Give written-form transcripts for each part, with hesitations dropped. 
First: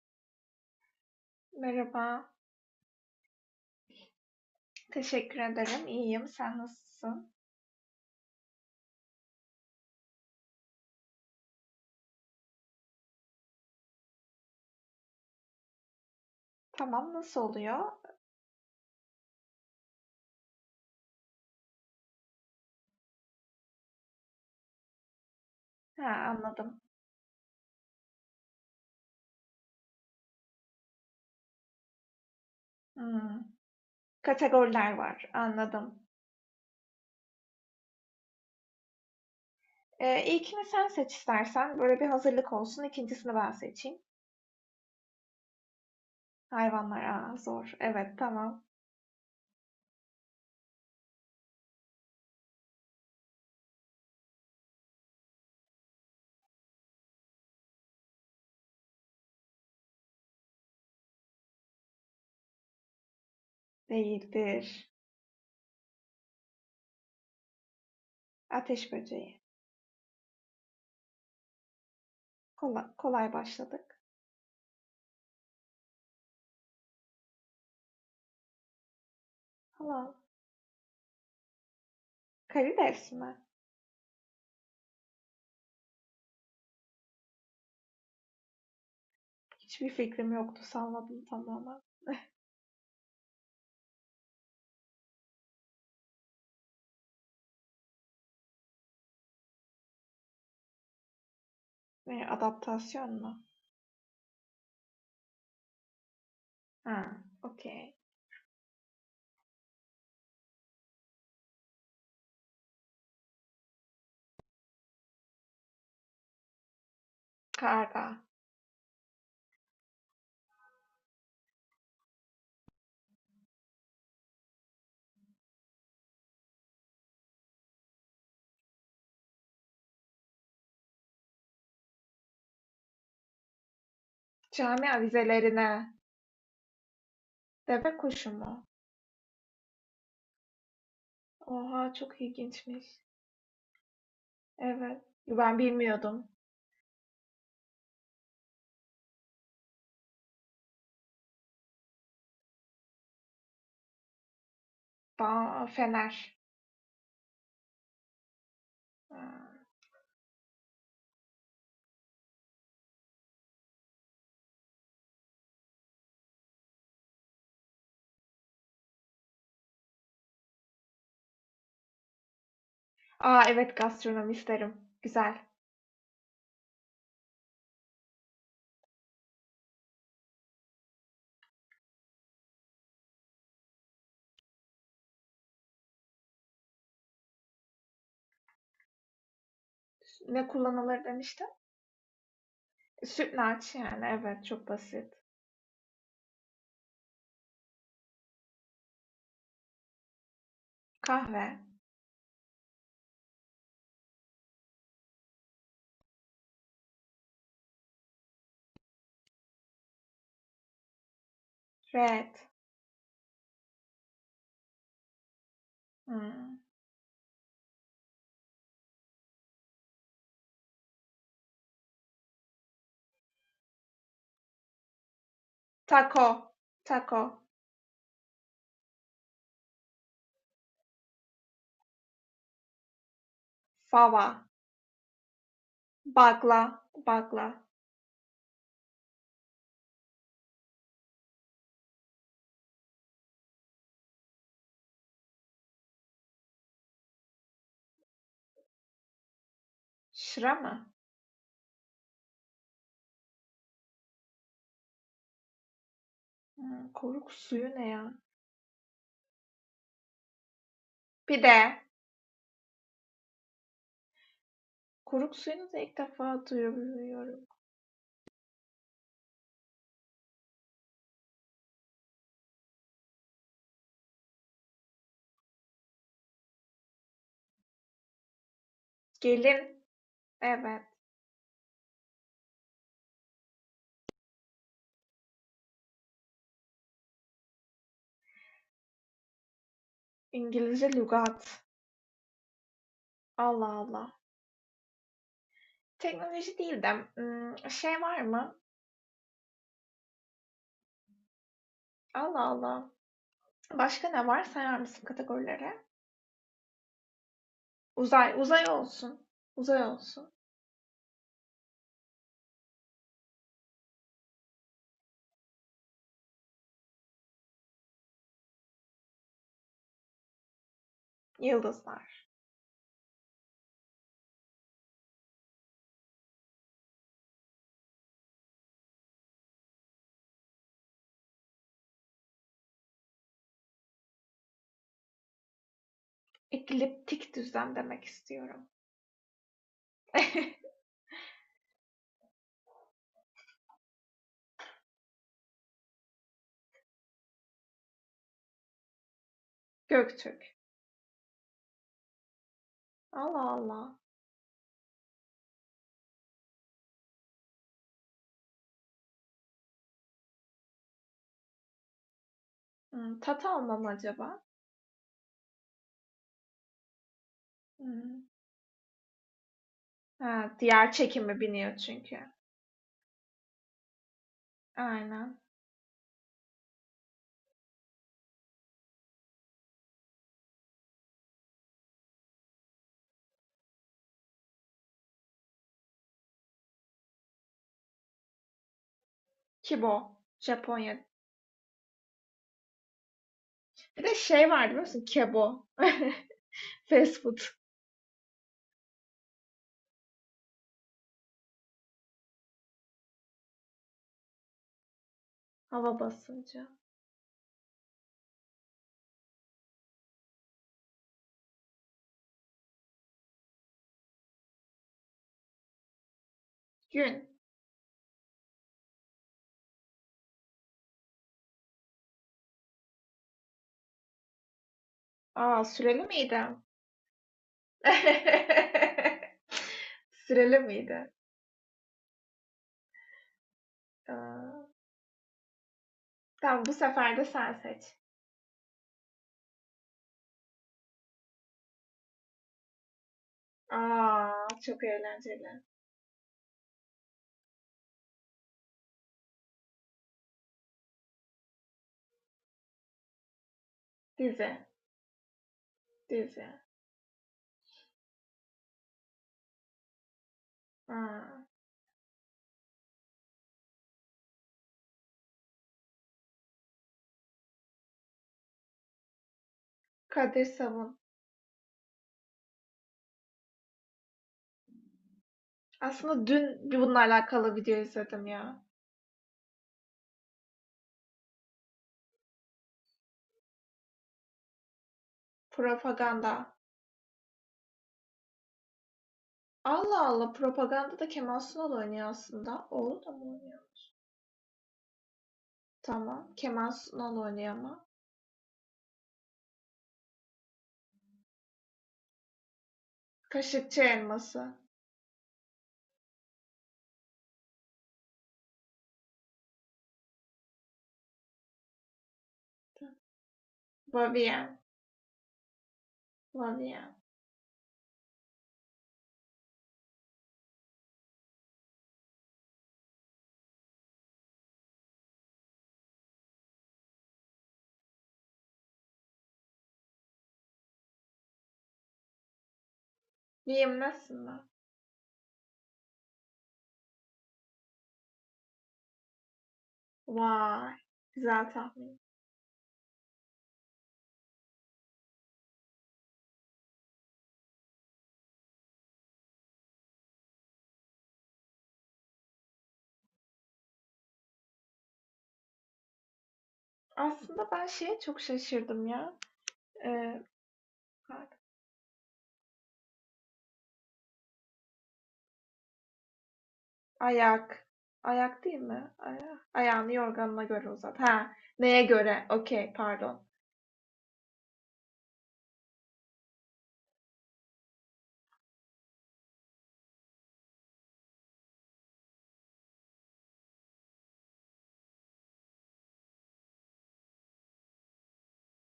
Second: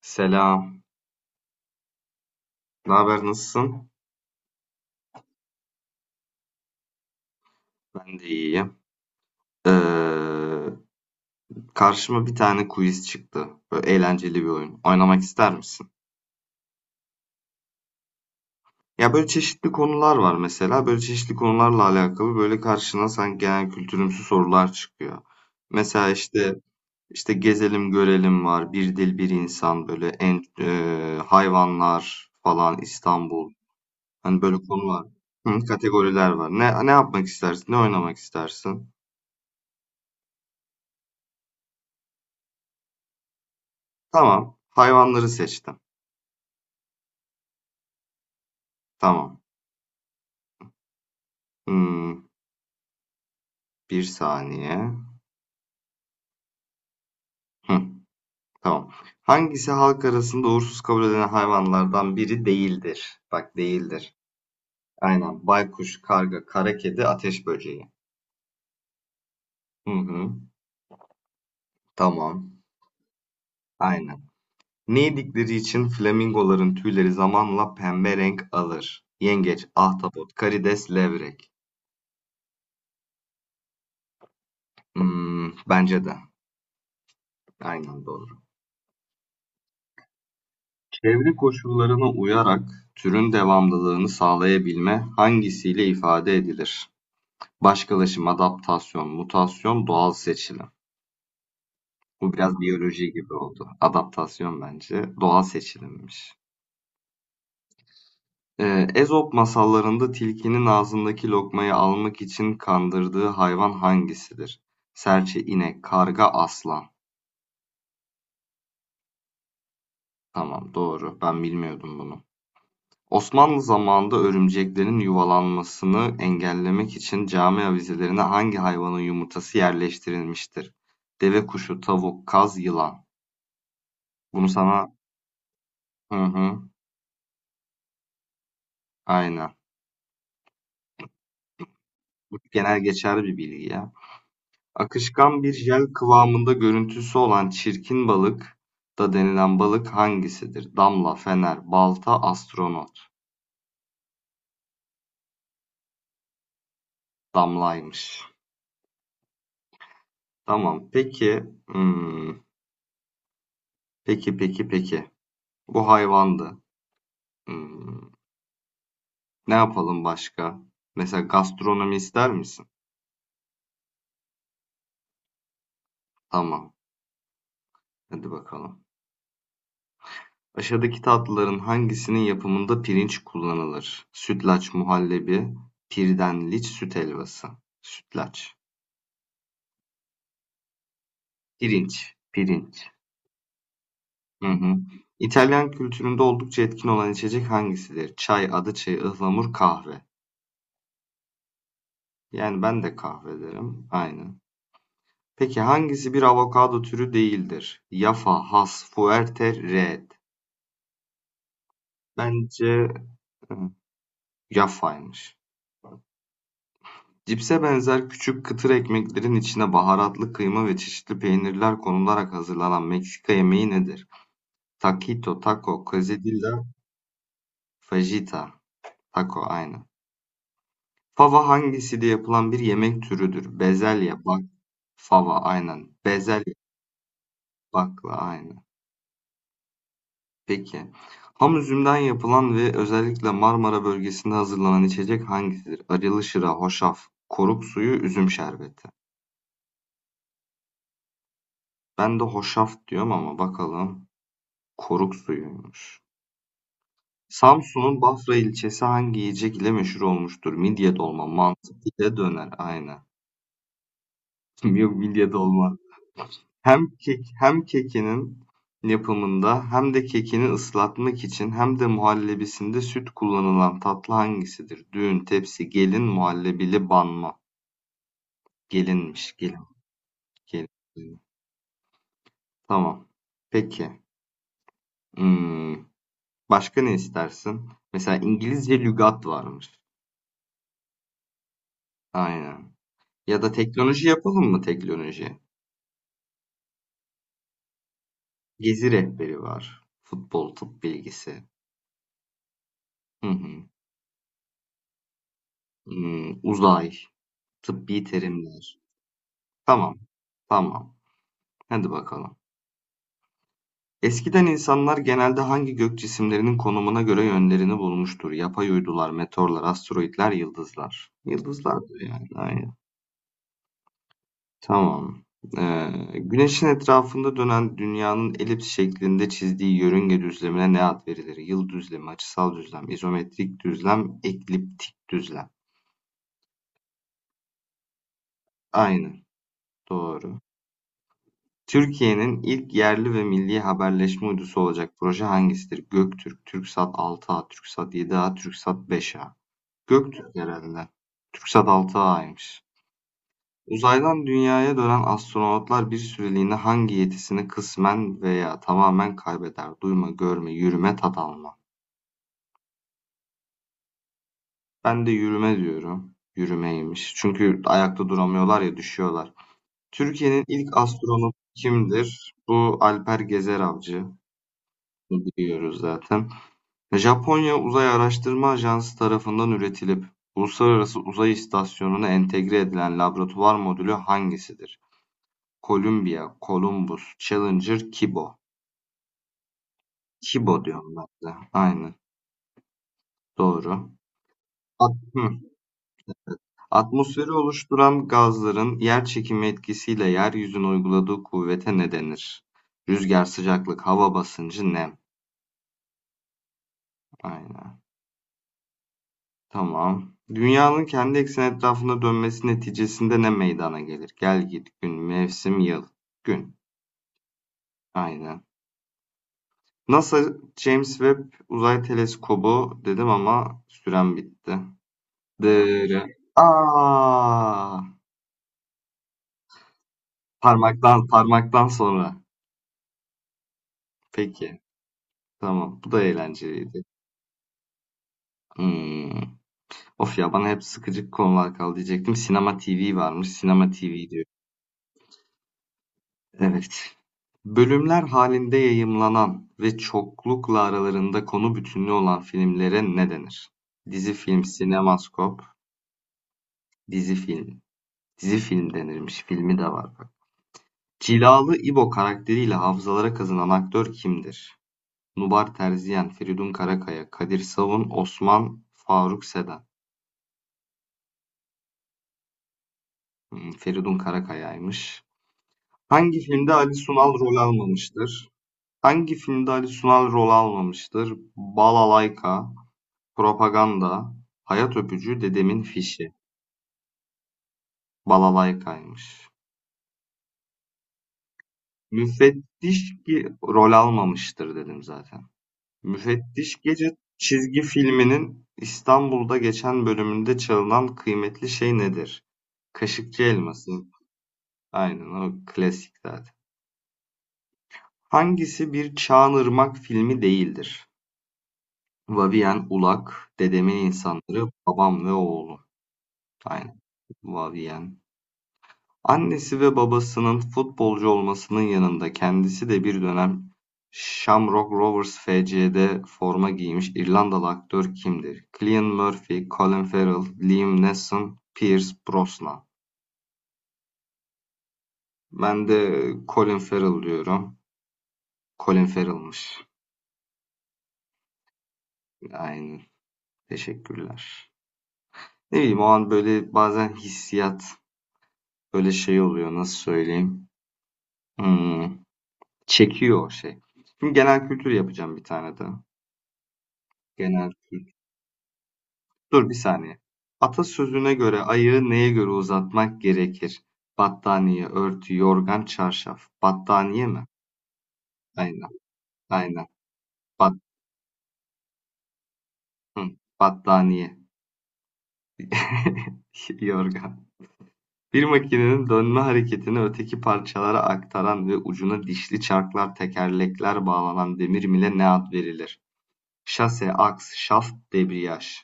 Selam. Merhaba, Ne haber, nasılsın? teşekkür ederim. İyiyim. Sen nasılsın? Ben de iyiyim. Ee, Karşıma bir tane quiz çıktı. Böyle eğlenceli bir oyun. Oynamak ister misin? Tamam, nasıl oluyor? Ya böyle çeşitli konular var mesela. Böyle çeşitli konularla alakalı böyle karşına sanki genel kültürümsü sorular çıkıyor. Ha, Mesela işte anladım. Gezelim görelim var. Bir dil bir insan böyle en hayvanlar falan Hmm, İstanbul. Hani böyle kategoriler konular. var, Hı, anladım. kategoriler var. Ne yapmak istersin? Ne oynamak istersin? İlkini sen seç istersen. Böyle bir hazırlık olsun. İkincisini ben seçeyim. Tamam. Hayvanları seçtim. Hayvanlar, aa, zor. Evet, tamam. Tamam. Hımm, bir saniye. Hıh, tamam. Hangisi halk arasında uğursuz kabul edilen hayvanlardan biri değildir? Bak, değildir. Değildir. Aynen. Baykuş, karga, kara kedi, ateş böceği. Ateş böceği. Hı hı. Tamam. Kolay, başladık. Aynen. Ne yedikleri için flamingoların tüyleri zamanla pembe renk alır? Yengeç, Tamam. ahtapot, karides, levrek. Karides mi? Bence de. Aynen doğru. Hiçbir fikrim yoktu. Salladım Çevre tamamen. koşullarına uyarak türün devamlılığını sağlayabilme hangisiyle ifade edilir? Başkalaşım, adaptasyon, mutasyon, doğal seçilim. Ne, Bu biraz adaptasyon biyoloji mu? gibi oldu. Adaptasyon, bence doğal seçilimmiş. Ha, okey. Ezop masallarında tilkinin ağzındaki lokmayı almak için kandırdığı hayvan hangisidir? Serçe, inek, karga, aslan. Karga. Tamam, doğru. Ben bilmiyordum bunu. Osmanlı zamanında örümceklerin yuvalanmasını engellemek için cami avizelerine hangi hayvanın yumurtası yerleştirilmiştir? Deve kuşu, tavuk, kaz, yılan. Bunu Cami sana avizelerine. hı hı, Deve kuşu mu? aynen. Oha, çok Bu genel ilginçmiş. geçerli bir bilgi ya. Evet. Akışkan bir Ben jel bilmiyordum. kıvamında görüntüsü olan çirkin balık da denilen balık hangisidir? Damla, fener, balta, astronot. Ba fener. Damlaymış. Ha. Tamam. Peki. hmm, Peki, peki, peki. Bu hayvandı. Hmm, Ne yapalım başka? Mesela gastronomi ister misin? Aa, evet, gastronomi isterim. Güzel. Tamam. Hadi bakalım. Aşağıdaki tatlıların hangisinin yapımında pirinç kullanılır? Sütlaç, muhallebi, pirdenliç, süt helvası. Sütlaç. Ne kullanılır demiştin? Pirinç. Pirinç. Sütlaç yani, evet, Hı çok hı. basit. İtalyan kültüründe oldukça etkin olan içecek hangisidir? Çay, adı çayı, ıhlamur, kahve. Kahve. Yani ben de kahve derim. Aynen. Peki, hangisi bir avokado türü değildir? Yafa, has, fuerte, red. Red. Bence hı, yafaymış. Hmm. Cipse benzer küçük kıtır ekmeklerin içine baharatlı kıyma ve çeşitli peynirler konularak hazırlanan Meksika yemeği nedir? Taquito, taco, Taco. quesadilla, Taco. fajita. Taco, aynen. Fava hangisiyle yapılan bir yemek türüdür? Bezelye, bak, Fava. fava, aynen. Bezelye, Bagla. Bagla. bakla, aynen. Peki. Ham üzümden yapılan ve özellikle Marmara bölgesinde hazırlanan içecek hangisidir? Arılı şıra, hoşaf, koruk suyu, üzüm şerbeti. Şıra mı? Ben de hoşaf diyorum ama bakalım. Koruk suyuymuş. Hmm, koruk suyu ne Samsun'un ya? Bafra ilçesi hangi yiyecek ile meşhur olmuştur? Midye dolma, Pide. mantı, pide, döner. Aynen. Yok, midye Koruk dolma. suyunu da ilk defa Hem kek duyuyorum. hem kekinin yapımında hem de kekini ıslatmak için hem de muhallebisinde süt kullanılan tatlı hangisidir? Düğün, tepsi, gelin, muhallebili banma. Gelinmiş, gelin, Gelin. gelin. Evet. Tamam. Peki. Hmm, başka ne istersin? Mesela İngilizce lügat varmış. İngilizce lügat. Aynen. Ya da Allah teknoloji Allah. yapalım mı, teknoloji? Teknoloji değil de, şey var mı? Gezi rehberi var. Futbol, tıp bilgisi. Allah Allah. Hı hı. Başka ne var? Sayar mısın kategorilere? Uzay, tıbbi Uzay, terimler. uzay olsun. Uzay Tamam, olsun. tamam. Hadi bakalım. Eskiden insanlar genelde hangi gök cisimlerinin konumuna göre yönlerini bulmuştur? Yapay uydular, meteorlar, asteroidler, yıldızlar. Yıldızlardır yani, Yıldızlar. aynen. Tamam. Güneşin etrafında dönen dünyanın elips şeklinde çizdiği yörünge düzlemine ne ad verilir? Yıl düzlemi, açısal düzlem, izometrik düzlem, ekliptik düzlem. Ekliptik düzlem demek istiyorum. Aynen. Doğru. Türkiye'nin ilk yerli ve milli haberleşme uydusu olacak proje hangisidir? Göktürk, TürkSat 6A, TürkSat 7A, TürkSat 5A. Göktürk Göktürk. herhalde. TürkSat 6A'ymış. Allah Allah. Uzaydan dünyaya dönen astronotlar bir süreliğine hangi yetisini kısmen veya tamamen kaybeder? Duyma, görme, yürüme, tat alma. Hımm, tat alma acaba? Ben de yürüme diyorum. Yürümeymiş. Çünkü ayakta Hımm. duramıyorlar ya, düşüyorlar. Türkiye'nin Ha, ilk diğer astronotu çekimi biniyor çünkü. kimdir? Bu Alper Gezer Avcı. Aynen. Biliyoruz zaten. Japonya Uzay Araştırma Ajansı tarafından üretilip Uluslararası Uzay İstasyonu'na entegre edilen laboratuvar modülü hangisidir? Columbia, Columbus, Challenger, Kibo. Kibo. Kibo diyorum Japonya. ben de. Aynen. Doğru. Bir de şey var biliyor At- musun? Kebo. Fast Atmosferi food. oluşturan gazların yer çekimi etkisiyle yeryüzüne uyguladığı kuvvete ne denir? Rüzgar, sıcaklık, hava basıncı, nem. Hava basıncı. Aynen. Tamam. Dünyanın kendi ekseni etrafında dönmesi neticesinde ne meydana gelir? Gel git, gün, mevsim, yıl. Gün. Gün. Aynen. NASA James Webb Uzay Teleskobu dedim ama sürem bitti. A, süreli Dırı. miydi? Aa! Süreli Parmaktan, miydi? parmaktan sonra. Peki. Aaa, Tamam. Bu da tamam, bu eğlenceliydi. sefer de sen seç. Hmm. Of ya, bana hep sıkıcık konular kaldı diyecektim. Sinema TV varmış. Sinema A! TV diyor. Çok eğlenceli. Evet. Bölümler halinde yayımlanan ve çoklukla aralarında konu bütünlüğü olan filmlere ne denir? Dizi-film, Dizi, sinemaskop, dizi. dizi-film. Dizi-film denirmiş, filmi de var bak. A! Cilalı İbo karakteriyle hafızalara kazınan aktör kimdir? Nubar Terziyen, Feridun Karakaya, Kadir Savun, Osman Faruk Seden. Kadir Savun. Feridun Karakaya'ymış. Hangi Aslında filmde dün Ali bir bununla Sunal rol alakalı video izledim almamıştır? ya. Balalayka, Propaganda, hayat öpücü, dedemin fişi, Propaganda. balalaykaymış. Allah Allah, propaganda da Kemal Sunal oynuyor aslında. Müfettiş Oğlu da mı ki oynuyor? rol almamıştır dedim zaten. Tamam. Müfettiş Kemal Gece Sunal oynuyor çizgi ama. filminin İstanbul'da geçen bölümünde çalınan kıymetli şey nedir? Kaşıkçı elması. Kaşıkçı Elması. Aynen, o klasik zaten. Hangisi bir Çağan filmi değildir? Vavien, Ulak, Dedemin İnsanları, Vavien. Babam ve Oğlu. Aynen. Vavien. Vavien. Annesi ve babasının futbolcu olmasının yanında kendisi de bir dönem Shamrock Rovers FC'de forma giymiş İrlandalı aktör kimdir? Cillian Murphy, Colin Farrell, Liam Neeson, Pierce Brosnan. Viyemlesin mi? Ben de Colin Farrell diyorum. Colin Farrell'mış. Vay. Güzel tahmin. Aynen. Teşekkürler. Ne bileyim, o an böyle bazen hissiyat böyle şey oluyor, nasıl söyleyeyim. Hmm, çekiyor o şey. Şimdi genel kültür yapacağım bir tane de. Aslında Genel ben kültür. şeye çok şaşırdım ya. Dur bir saniye. Ee, Atasözüne göre ayağı neye göre uzatmak gerekir? Battaniye, örtü, yorgan, çarşaf. Battaniye mi? ayak. Ayak değil Aynen, mi? Aynen. Ayağını yorganına Bat, göre uzat. Ha, neye göre? Okey, hı, pardon. battaniye. Yorgan. Bir makinenin dönme hareketini öteki parçalara aktaran ve ucuna dişli çarklar, tekerlekler bağlanan demir mile ne ad verilir? Şase, aks, şaft, debriyaj.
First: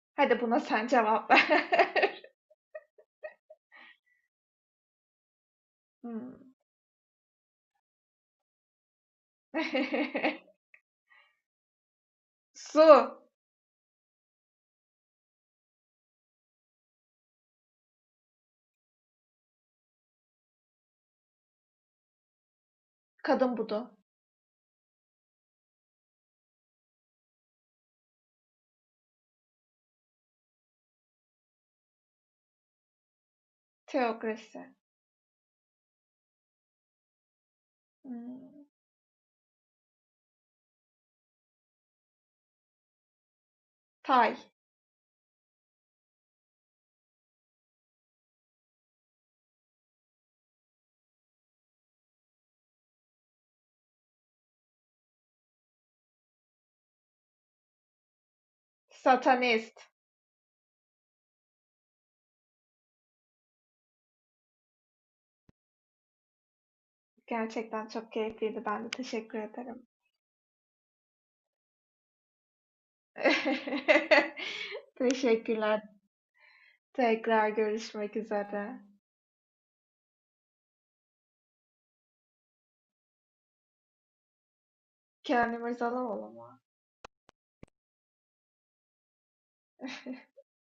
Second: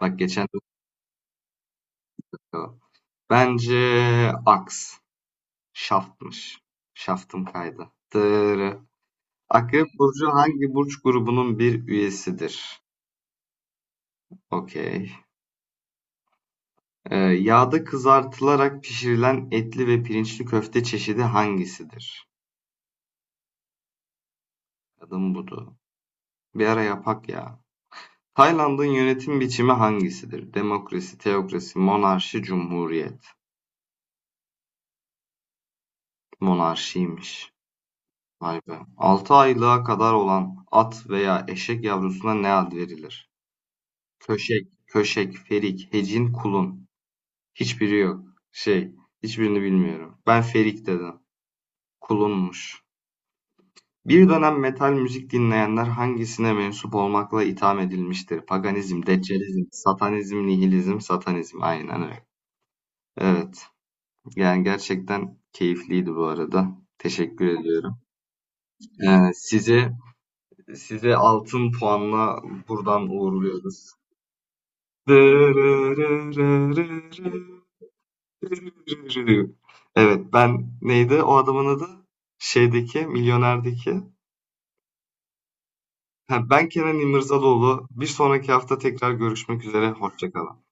Bak Hadi geçen... buna sen cevap ver. Bence aks. Hmm. Şaftmış. Şaftım kaydı. Dırı. Akrep burcu hangi burç grubunun bir üyesidir? Su. Okey. Yağda kızartılarak pişirilen etli ve pirinçli köfte çeşidi hangisidir? Kadın budu. Adım budu. Bir ara yapak ya. Tayland'ın yönetim biçimi hangisidir? Demokrasi, teokrasi, monarşi, cumhuriyet. Teokrasi. Monarşiymiş. Vay Hmm. be. 6 aylığa kadar olan at veya eşek yavrusuna ne ad verilir? Tay. Köşek, köşek, ferik, hecin, kulun. Hiçbiri yok. Şey, hiçbirini bilmiyorum. Ben Ferik dedim. Kulunmuş. Bir dönem metal müzik dinleyenler hangisine mensup olmakla itham edilmiştir? Paganizm, deccalizm, Satanist. satanizm, nihilizm, satanizm. Aynen öyle. Evet. Yani gerçekten keyifliydi bu arada. Teşekkür Gerçekten ediyorum. çok keyifliydi. Ben de Ee, teşekkür ederim. size size altın puanla buradan Teşekkürler. Tekrar uğurluyoruz. görüşmek üzere. Evet, ben neydi o adamın adı? Şeydeki, Milyoner'deki. Kenan İmirzalıoğlu Ha, mu? ben Kenan İmirzalıoğlu. Bir sonraki hafta tekrar görüşmek üzere. Hoşça kalın.